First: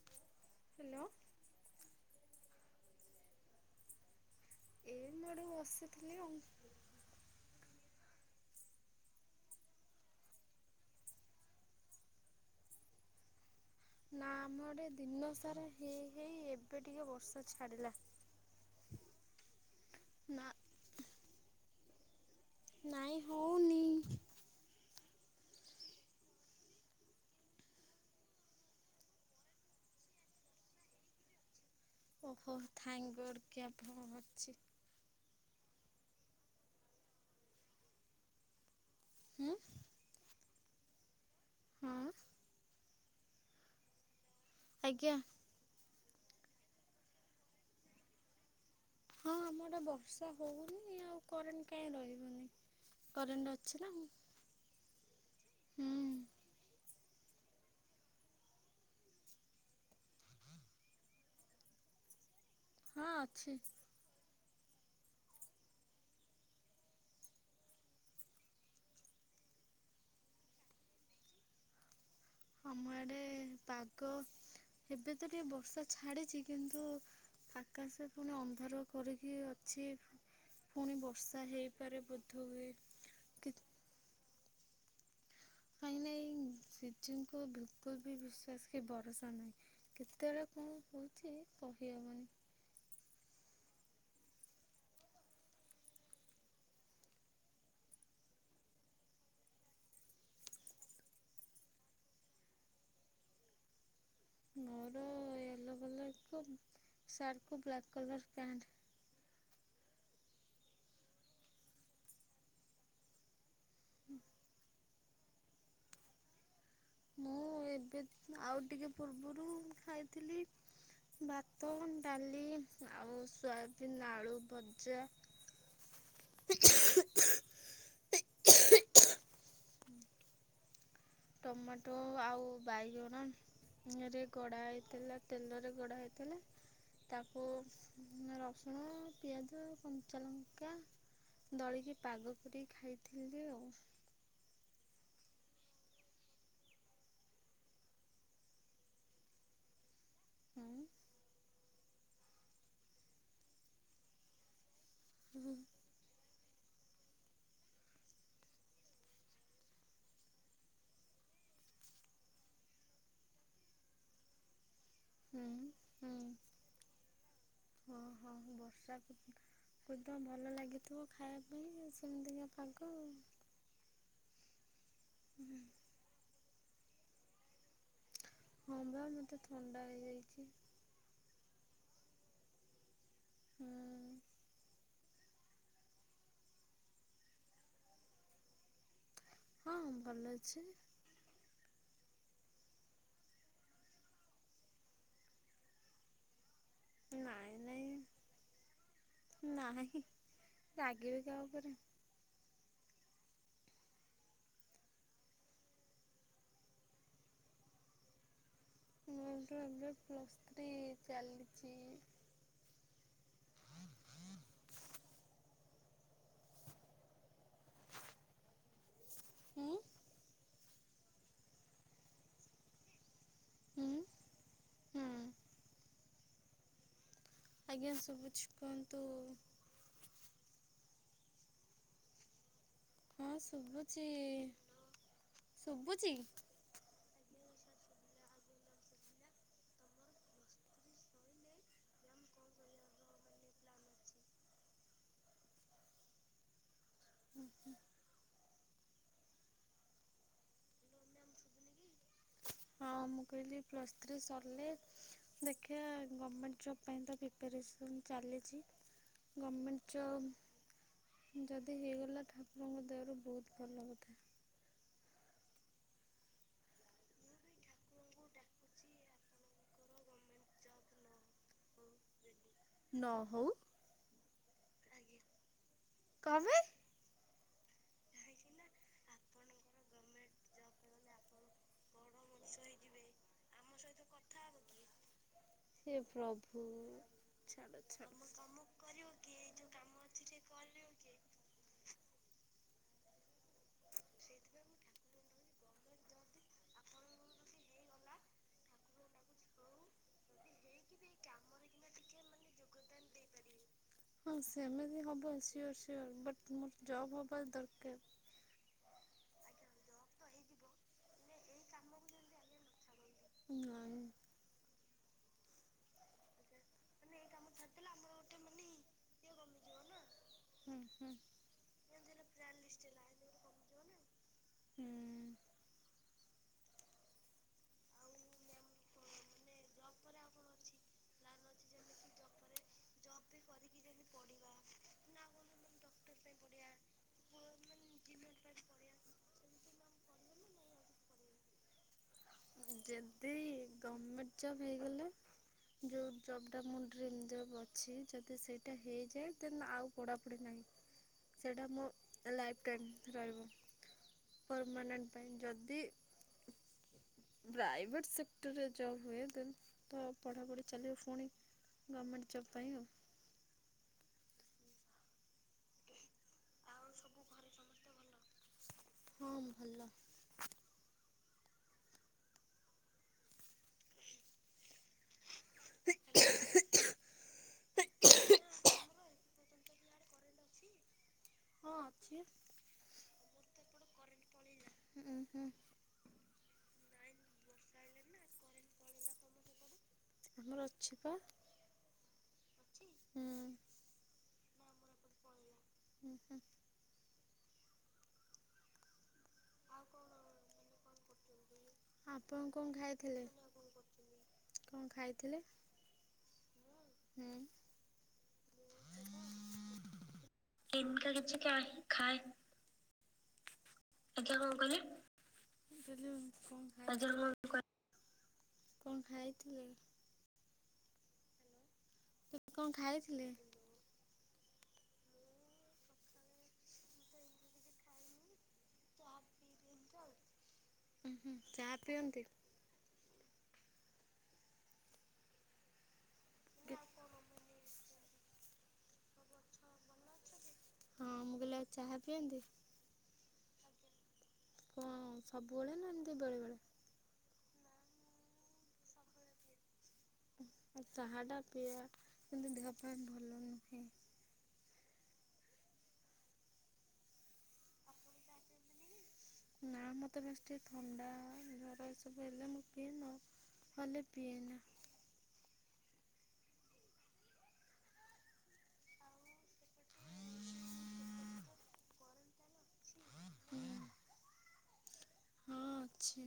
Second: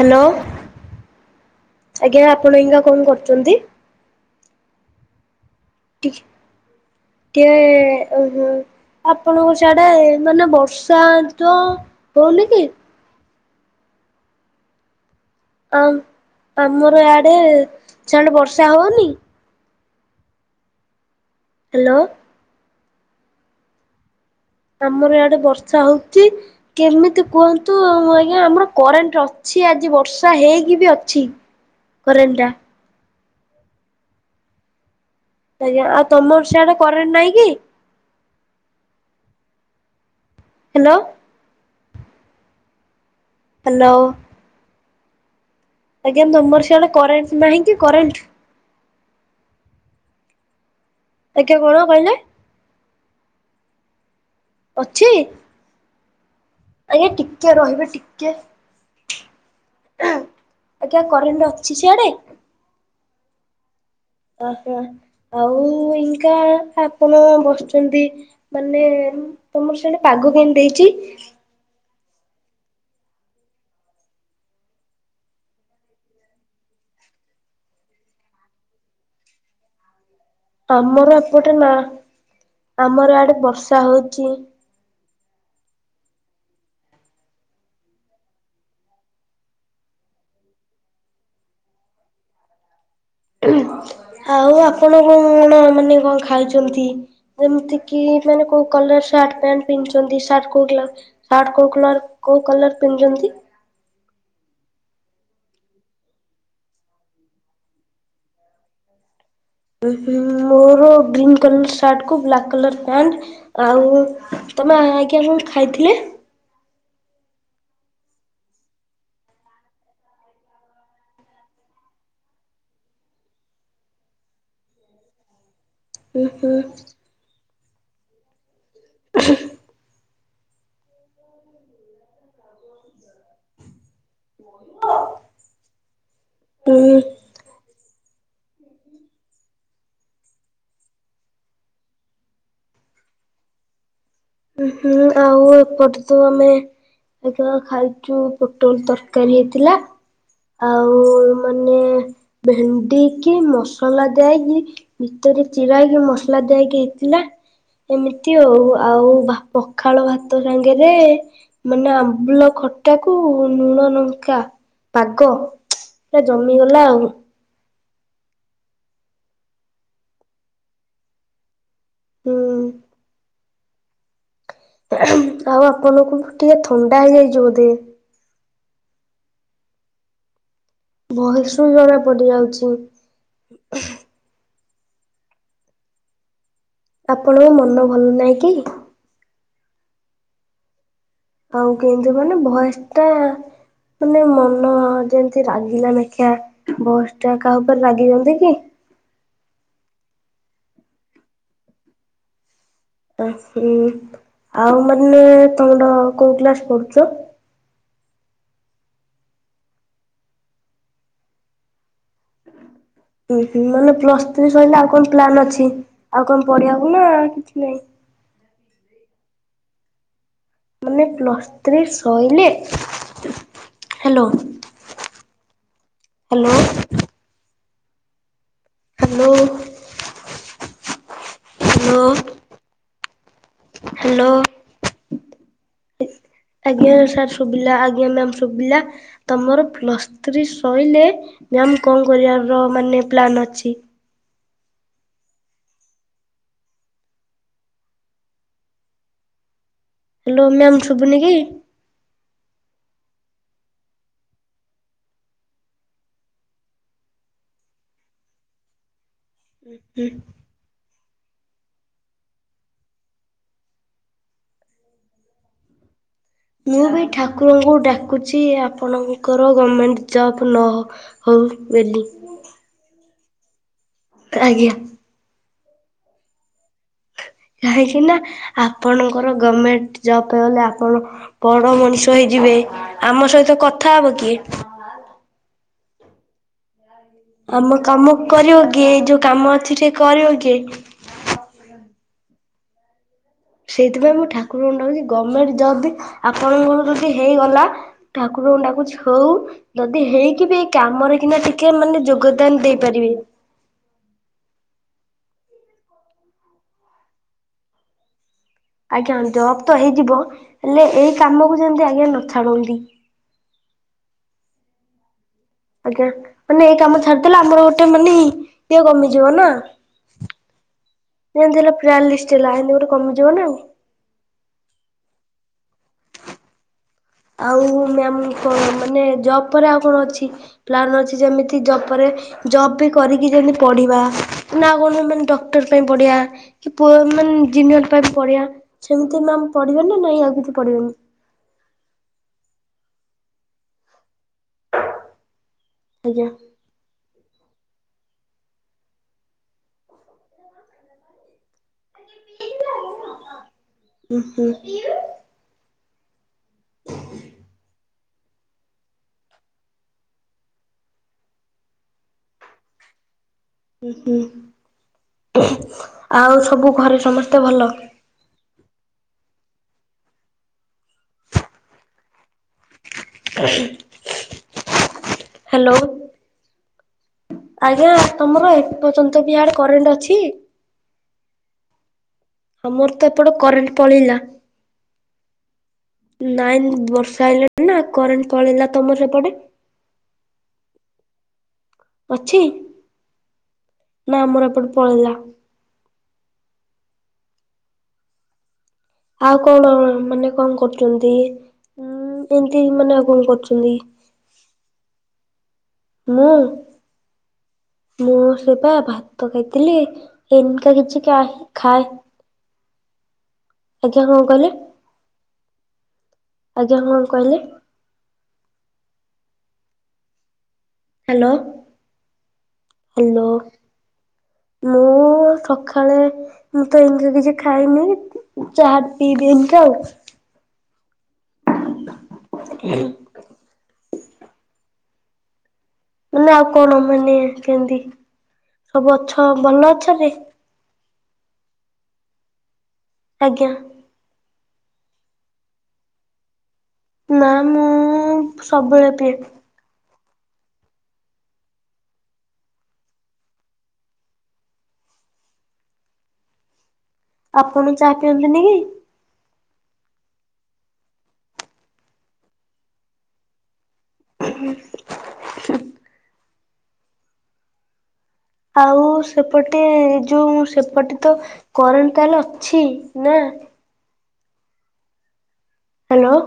Hello hello ଆଜ୍ଞା ଆପଣ ଏଇନା କଣ କରୁଚନ୍ତି? ଏମ୍ ମୁଁ ଏଠେ ବସିଥିଲି ଆଉ। କେ ଓହୋ। ଆପଣଙ୍କ ସଆଡେ ମାନେ ବର୍ଷା ତ ହଉନି କି? ନା ମରେ ଦିନସାରା ଆଉ ହେଇ ହେଇ ଏବେ ଟିକେ ବର୍ଷା ଛାଡିଲା। ଆସା ହଉନି। ନା। ହ୍ୟାଲୋ। ନାଇଁ ହଉନି। ଆମର ଆଡେ ବର୍ଷା ହଉଚି। କେମିତି କୁହନ୍ତୁ ଆଜ୍ଞା ଆମର କରେଣ୍ଟ ଅଛି ଆଜି ବର୍ଷା ହେଇକି ବି ଅଛି। କରେଣ୍ଟ ଓହୋ ଥାଙ୍କ ଗଡ୍ କି ଆପ କର ଛି। ଆଜ୍ଞା ଆଉ ତମର ସେଆଡେ କରେଣ୍ଟ ନାଇଁ କି? [unintelligible] ହ୍ୟାଲୋ। ହଁ ହ୍ୟାଲୋ। ଆଜ୍ଞା। ଆଜ୍ଞା ତମର ସିଆଡେ କରେଣ୍ଟ ନାହିଁ କି କରେଣ୍ଟ? ହଁ ଆମ ଆଡେ ବର୍ଷା ହଉନି ଆଉ ଆଜ୍ଞା କରେଣ୍ଟ କଣ କାହିଁ କହିଲେ? ରହିବନି କରେଣ୍ଟ ଅଛି ନା। ଅଛି। ହୁଁ। ଆଜ୍ଞା ଟିକେ ରହିବେ ଟିକେ। ଆଜ୍ଞା କରେଣ୍ଟ ଅଛି ସିଆଡେ? ହଁ ଅଛି। ଓହୋ ଆଉ ଇକା ଆପଣ ବସିଛନ୍ତି। ମାନେ ତମର ସେଣେ ପାଗ କେମତି ଦେଇଛି? ଆମ ଆଡେ ପାଗ ଏବେ ତ ଟିକେ ବର୍ଷା ଛାଡିଛି କିନ୍ତୁ ଆକାଶ ପୁଣି ଅନ୍ଧାର କରିକି ଅଛି। ପୁଣି ତମର ବର୍ଷା ଏପଟେ ନା ହେଇପାରେ ବୋଧ ହୁଏ। ଆମର ଆଡେ ବର୍ଷା ହଉଛି। କାଇଁ ନାଇଁ ସିଜଙ୍କୁ ବିଲକୁଲ ବି ବିଶ୍ୱାସ କି ଭରସା ନାହିଁ। କେତେବେଳେ କଣ କହୁଛି କହିହବନି। ଆଉ ଆପଣ କଣ ମାନେ କଣ ଖାଇଛନ୍ତି? ଯେମିତି କିି ମାନେ କୋଉ କଲର ସାର୍ଟ ପ୍ୟାଣ୍ଟ ପିନ୍ଧୁଛନ୍ତି ସାର୍ଟ କୋଉ କ ସାର୍ଟ କୋଉଁ କଲର କୋଉଁ କଲର ପିନ୍ଧୁଛନ୍ତି? ମୋର ୟେଲୋ କଲର କୁ ସାର୍ଟ କୁ ବ୍ଲାକ୍ କଲର ପ୍ୟାଣ୍ଟ। ମୋର ଗ୍ରୀନ୍ କଲର ସାର୍ଟ କୁ ବ୍ଲାକ୍ କଲର ପ୍ୟାଣ୍ଟ। ଆଉ ତମେ ଆଜ୍ଞା କଣ ଖାଇଥିଲେ? ମୁଁ ଏବେ ଆଉ ଟିକେ ପୂର୍ବରୁ ଖାଇଥିଲି। ଭାତ ଡାଲି ଆଉ ସୋୟାବିନ୍ ଆଳୁ ଭଜା। ହୁଁ ହୁଁ। ହୁଁ। ଟମାଟୋ ଆଉ ବାଇଗଣରେ ଗଡ଼ା ହେଇଥିଲା ତେଲରେ ଗଡ଼ା ହେଇଥିଲା ଉଁ ତାକୁ ରସୁଣ ପିଆଜ କଞ୍ଚା ଲଙ୍କା ଦଳିକି ପାଗ କରିକି ଖାଇଥିଲି ଆଉ। ହୁଁ ଆଉ ଏପଟକୁ ଆମେ ଆ ଖାଇଛୁ ପୋଟଳ ତରକାରୀ ହେଇଥିଲା। ହୁଁ ଆଉ ମାନେ ଭେଣ୍ଡି କିି ମସଲା ଦିଆ ହେଇକି ଭିତରେ ହୁଁ ଚିରା ହେଇକି ମସଲା ଦେଇକି ହେଇଥିଲା ଏମିତି ଆଉ ଆଉ ପଖାଳ ଭାତ ସାଙ୍ଗେରେ ମାନେ ଆମ୍ବୁଳ ଖଟା କୁ ଲୁଣ ଲଙ୍କା ପାଗ ହୁଁ ପୁରା ଜମିଗଲା ଆଉ। ଓଁ ହଁ ବର୍ଷାକୁଦତ ଭଲ ଲାଗିଥିବ ଖାଇବା ପାଇଁ ଆଉ। ସେମିତିଙ୍କ ହୁଁ ପାଗ ଆଉ। ଆଉ ଆପଣଙ୍କୁ ଟିକେ ଥଣ୍ଡା ହେଇଯାଇଛି ବୋଧେ। ହଁ ପା ମତେ ଥଣ୍ଡା ହେଇଯାଇଛି। ଭଏସ ରୁ ଜଣା ପଡି ଯାଉଛି। ହୁଁ। ଆପଣଙ୍କ ମନ ଭଲ ନାହିଁ କି? ହଁଁ ଭଲ ଅଛି। ଆଉ କେମତି ମାନେ ଭୟସ ଟା ମାନେ ମନ ଯେମତି ରାଗିଲା ନେଖିଆ ବସ୍ ଟା ନାଇଁ କାହା ଉପରେ ନାଇଁ ରାଗିଛନ୍ତି କି? ନାହିଁ ରାଗିବି କାହା ଉପରେ। ହୁଁ ଆଉ ମାନେ ତମର କୋଉ କ୍ଲାସ ପଢୁଛ? ମୋର ଏବେ ପ୍ଲସ୍ ଥ୍ରୀ ଚାଲିଛି। ମାନେ ପ୍ଲସ ଥ୍ରୀ ସରିଲା ଆଉ କଣ ପ୍ଲାନ୍ ଅଛି ଆଉ କଣ ପଢିବାକୁ ନା କିଛି ନହିଁ। ହୁଁ। ମାନେ ପ୍ଲସ୍ ଥ୍ରୀ ସଇଲେ ହୁଁ ହ୍ୟାଲୋ। ହୁଁ ହ୍ୟାଲୋ। ଆଜ୍ଞା ଶୁଭୁଛି କୁହନ୍ତୁ? Hello hello. ହଁ ଶୁଭୁଛି ଶୁଭୁଛି। ଆଜ୍ଞା ସାର୍ ଶୁଭିଲା ଆଜ୍ଞା ମ୍ୟାମ ଶୁଭିଲା। ତମର ପ୍ଲସ ଥ୍ରି ସଇଲେ [inaudible] ର ମାନେ ପ୍ଲାନ୍ ଅଛି। ହୁଁ ହୁଁ ହ୍ୟାଲୋ ମ୍ୟାମ୍ ଶୁବୁନି କି? ହ ମୁଁ କହିଲି ପ୍ଲସ୍ ଥ୍ରି ସରିଲେ ଦେଖିବା ଗମେଣ୍ଟ ଜବ ପାଇଁ ତ ପ୍ରି ପ୍ରିପାରେସନ୍ ଚାଲିଛି। ଗମେଣ୍ଟ ହୁଁ ଜବ୍ ଯଦି ହେଇଗଲା ଠାକୁରଙ୍କ ଦୟାରୁ ବହୁତ ଭଲ କଥା। ମୁଁ ବି ଠାକୁରଙ୍କୁ ଡାକୁଛି ଆପଣଙ୍କର ଗମେଣ୍ଟ ଜବ୍ ନହ ହଉ ବୋଲି। ନହଉ। ଆଜ୍ଞା। କଣ ବେ? କାହିଁକି ନା ଆପଣଙ୍କର ଗମେଣ୍ଟ ଜବ ହେଲେ ଆପଣ ବଡ ମଣିଷ ହୋଇଯିବେ ଆମ ସହିତ କଥା ହବ କିଏ? ହେ ପ୍ରଭୁ। ଆମ ଛାଡ କାମ ଛାଡ। କରିବ କିଏ ଏଇ ଯୋଉ କାମ ଅଛି ଟିକେ କରିବ କିଏ? ସେଇଥିପାଇଁ ମୁଁ ଠାକୁରଙ୍କ ଡାକୁଛି ଗମେଣ୍ଟ ଜବ ବି ଆପଣଙ୍କ ଯଦି ହେଇଗଲା ଠାକୁରଙ୍କୁ ଡାକୁଛି ହଉ ଯଦି ହେଇକି ବି କାମରେ କିନା ଟିକେ ମାନେ ଯୋଗଦାନ ଦେଇପାରିବେ। ହଁ ସେମିତି ହବ ସିଓର ସିଓର ବଟ୍ ମୋର ଜବ୍ ହବା ଦରକାର। ଆଜ୍ଞା ଜବ ତ ହେଇଯିବ ହେଲେ ଏଇ କାମକୁ ଯେମତି ଆଜ୍ଞା ନ ଛାଡନ୍ତି। ନାଇଁ। ଆଜ୍ଞା ମାନେ ଏଇ କାମ ଛାଡିଦେଲେ ଆମର ଗୋଟେ ମାନେ ଇଏ କମିଯିବ ନା ହୁଁ ହୁଁ। ଏମିତି ହେଲେ ପ୍ରା ଲିଷ୍ଟ ହେଲା ଏମିତି ଗୋଟେ ଲାଇନ୍ କମଯିବ ନା ଆଉ ହୁଁ। ଆଉ ମ୍ୟାମ୍ କଣ ଜବ ପରେ ଆଉ କଣ ଅଛି ପ୍ଲାନ୍ ଅଛି ଜବ ପରେ ଜବ ବି କରିକି ଯେମିତି ପଢ଼ିବା ନା କଣ ଡକ୍ଟର ପାଇଁ ପଢ଼ିବା? କି ପୁଅ ମାନେ ଜିନିଅର ପାଇଁ ପଢିଆ ସେମିତି ମ୍ୟାମ ପଢିବେ ନା ନାଇଁ ଆଉ କିଛି ପଢିବେନି। ଯଦି ଗମେଣ୍ଟ ଜବ ହେଇଗଲା ଯୋଉ ଆଜ୍ଞା ଜବ ଟା ମୁଁ ଡ୍ରିମ ଜବ୍ ଅଛି ଯଦି ସେଇଟା ହେଇଯାଏ ତେ ଆଉ ପଢାପଢି ନାହିଁ। ସେଇଟା ମୋ ଲାଇଫ୍ ଟାଇମ୍ ରହିବ ଉଁ ହୁଁ ପରମାନେଣ୍ଟ ପାଇଁ ଯଦି ହ ପ୍ରାଇଭେଟ୍ ସେକ୍ଟରରେ ଜବ୍ ହୁଏ ତ ପଢ଼ାପଢ଼ି ଚାଲିବ ପୁଣି ଗମେଣ୍ଟ ଜବ୍ ପାଇଁ ହୁଁ ହୁଁ ଆଉ ସବୁ ଘରେ ସମସ୍ତେ ଭଲ। ହଁ ଭଲ। ହାଲୋ। [unintelligible] ଆଜ୍ଞା ତମର ଏ ପଯ୍ୟନ୍ତ ବି ଇଆଡେ କରେଣ୍ଟ ଅଛି। ହଁ ଅଛି ଆମର ତ ଏପଟେ କରେଣ୍ଟ ପଳେଇଲା। ହୁଁ ହୁଁ। ନାଇଁ ବର୍ଷା ଆଇଲାଣି ନା କରେଣ୍ଟ ପଳେଇଲା ତମର ସେପଟେ ଆମର ଅଛି ବା ଅଛି ନା ଆମର ଏପଟେ ପଳେଇଲା ହୁଁ ହୁଁ ଆଉ କଣ ମାନେ କଣ କରୁଛନ୍ତି? ହୁଁ ଆପଣ ଏମିତି କଣ ମାନେ ଆଉ ଖାଇଥିଲେ କଣ କରୁଛନ୍ତି? କଣ ଖାଇଥିଲେ? ମୁଁ ହୁଁ ମୁଁ ସେବା ଭାତ ଖାଇଥିଲି ଏମିତିକା କିଛି [unintelligible] କାହିଁ ଖାଏ ଆଜ୍ଞା କଣ କହିଲେ ଆଜ୍ଞା କଣ କହିଲେ? [unintelligible] କଣ ଖାଇଥିଲେ? ହ୍ୟାଲୋ କଣ ହାଲୋ ଖାଇଥିଲେ ମୁଁ ସକାଳେ ମୁଁ ତ ଏମିତି କିଛି ଖାଇନି ଚାହା ପିଇବି ଏମିତି ଆଉ ହୁଁ ହୁଁ ଚାହା ପିଅନ୍ତି ହୁଁ ମେ ଆଉ କଣ ମାନେ କେମିତି ସବୁ ଅଛ ଭଲ ଅଛନ୍ତି ହଁ ମୁଁ କହିଲି ଆଉ ଚାହା ପିଅନ୍ତି ଆଜ୍ଞା କଣ ସବୁବେଳେ ନା ଏମିତି ବେଳେ ବେଳେ ନା ମୁଁ ସବୁବେଳେ ପିଏ ଆଉ ଚାହା ଟା ପିଏ କିନ୍ତୁ ଦେହ ପାଇଁ ଭଲ ନୁହେଁ ଆପଣ ବି ଚାହା ପିଅନ୍ତିନି କି? ନା ମୋତେ ବେଶି ଟିକେ ଥଣ୍ଡା ଜ୍ଵର ହେଲେ ଏ ସବୁ ପିଏ ନ ହେଲେ ନ ହେଲେ ପିଏନା [unintelligible] ଆଉ ସେପଟେ ଯୋଉ ସେପଟେ ତ କରେଣ୍ଟ ତାର ଅଛି ନା? ହୁଁ ହଁ ହ୍ୟାଲୋ ଅଛି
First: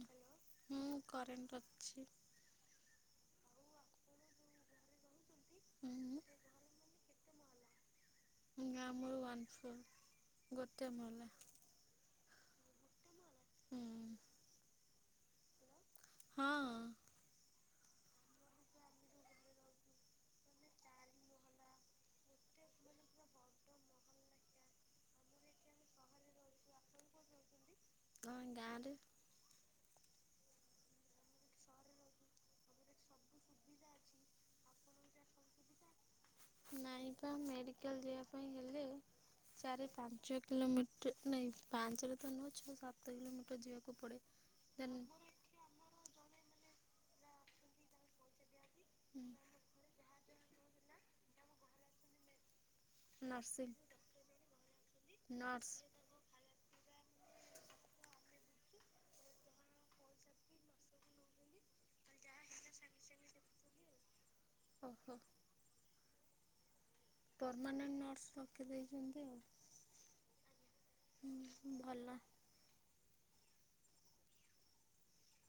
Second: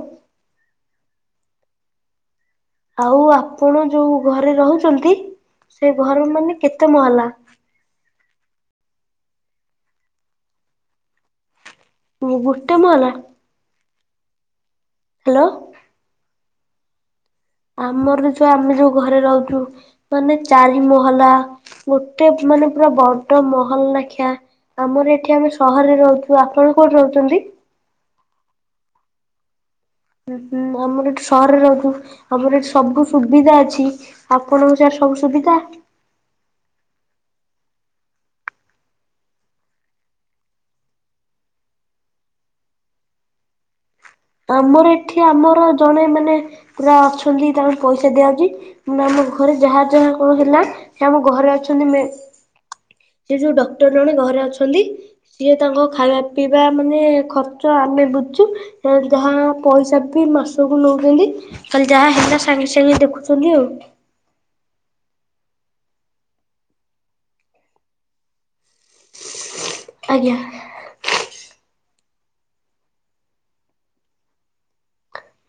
ହୁଁ କରେଣ୍ଟ ଅଛି ଆଉ ଆପଣ ଯୋଉ ଘରେ ରହୁଛନ୍ତି ସେ ହୁଁ ଘର ମାନେ କେତେ ମହଲା? ନା ଆମର ୱାନ ଫ୍ଲୋର ଗୋଟେ ମହଲା ହୁଁ ଗୋଟେ ମହଲା ହୁଁ ହ୍ୟାଲୋ ହଁ ଆମର ଯୋଉ ଆମେ ଯୋଉ ଘରେ ରହୁଛୁ ମାନେ ଚାରି ମହଲା ଗୋଟେ ମାନେ ପୁରା ବଡ ମହଲ ଲେଖିଆ ଆମର ଏଠି ଆମେ ସହରରେ ରହୁଛୁ ଆପଣ କୋଉଠି ରହୁଛନ୍ତି? ଗାଁ ରେ ହଁ ଆମର ଏଠି ସହରରେ ରହୁ ଆମର ଏଠି ସବୁ ସୁବିଧା ଅଛି ଆପଣଙ୍କ ସିଆଡେ ସବୁ ସୁବିଧା? ମେଡିକାଲ ମେଡିକାଲ ଯିବା ପାଇଁ ହେଲେ - ଚାରି ପାଞ୍ଚ କିଲୋମିଟର ନାଇଁ ପାଞ୍ଚରେ ତ ନୁହଁ ଛଅ ସାତ କିଲୋମିଟର ଯିବାକୁ ପଡ଼େ ଆମର ଦେନ୍ ଏଠି ଆମର ଜଣେ ମାନେ ପୁରା ଅଛନ୍ତି ତାଙ୍କୁ ପଇସା ଦିଆଯାଉଛି ଆମ ଘରେ ଯାହା ଯାହା କଣ ହେଲା ସେ ଆମ ଘରେ ଅଛନ୍ତି ସେ ଯୋଉ ନର୍ସିଂ ଡକ୍ଟର ଜଣେ ଘରେ ଅଛନ୍ତି ସିଏ ନର୍ସ ତାଙ୍କ ଖାଇବା ପିଇବା ମାନେ ଖର୍ଚ୍ଚ ଆମେ ବୁଝୁ ଯାହା ପଇସା ବି ମାସକୁ ନେଉଛନ୍ତି କାଲି ଯାହା ହେଲା ସାଙ୍ଗେ ସାଙ୍ଗେ ଦେଖୁଥୁଲି ଆଉ। [inaudible] ପର୍ମାନେଣ୍ଟ୍ ନର୍ସ ରଖି ଦେଇ--ନ୍ତି ଆଉ। ଆଜ୍ଞା। ହୁଁ ଭଲ।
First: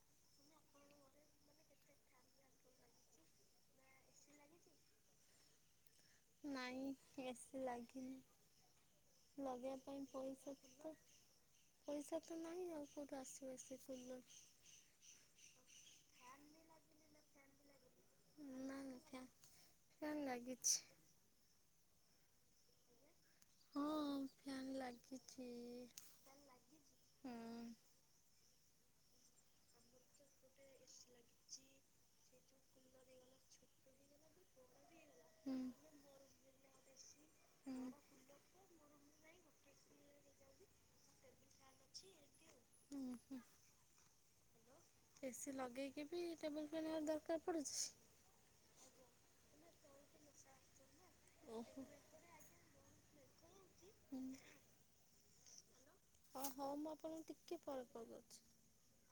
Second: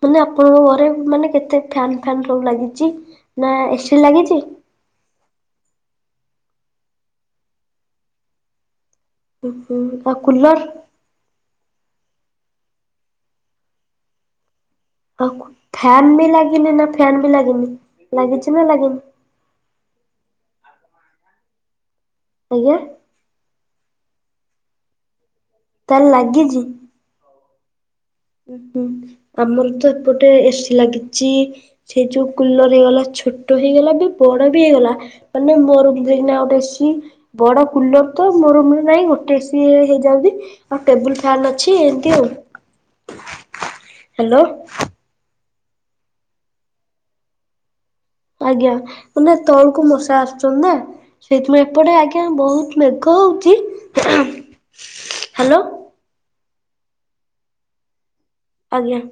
ମାନେ ଆପଣଙ୍କ ଘରେ ମାନେ କେତେ ଫ୍ୟାନ୍‌ ଫ୍ୟାନ୍‌ ସବୁ ଲାଗିଚି, ନା ଏସି ଲାଗିଚି? ନାଇଁ, ଏସି ଲାଗିନି। ଲଗେଇବା ପାଇଁ ଆଉ ପଇସା କୁଲର? ତ ପଇସା ତ ନାହିଁ ଆଉ, କଉଠୁ ଆସିବ ଏସି କୁଲର୍? ଫ୍ୟାନ୍ ବି ଲାଗିନି ନା ଫ୍ୟାନ୍‌ ବି ଲାଗିନି, ଲାଗିଚି ନା ଲାଗିନି? [inaudible] ଆଜ୍ଞା। ହଁ, ଫ୍ୟାନ୍ ଲାଗିଚି। ତାହେଲେ ଆମର୍ ତ ଏପଟେ ଏସି ଲାଗିଚି। ସେ ଯଉ କୁଲର୍ ହେଇଗଲା, ଛୋଟ ହେଇଗଲା ବି ବଡ଼ ବି ହେଇଗଲା। ହୁଁ ମାନେ ମୋ ରୁମ ଯକନା ଗୋଟେ ଏସି ବଡ କୁଲର ତ ମୋ ରୁମ ରେ ନାଇଁ ଗୋଟେ ଡ୍ରେସି ହେଇଯାଉି ଆଉ ଟେବୁଲ ଫ୍ୟାନ୍ ଅଛି ଏମିତି ଆଉ [unintelligible] ହାଲୋ। ଏସିି ଲଗେଇକି ବି, ଟେବୁଲ୍ ଫ୍ୟାନ୍‌ ଦରକାର୍ ପଡୁଛି। ଆଜ୍ଞା, ତଳୁକୁ ମଶା ଆ------ନା। ସେଇଥି ଇଁ ଓହୋ। ଏପଟେ ଆଜ୍ଞା, ବହୁତ୍ ମେଘ ହଉଚି। [inaudible] [inaudible] ହଁ, ହଉ ମୁଁ ଆପଣ ଟିକେ ପରେ କଲ୍ କ---ଚି। ଆଜ୍ଞା।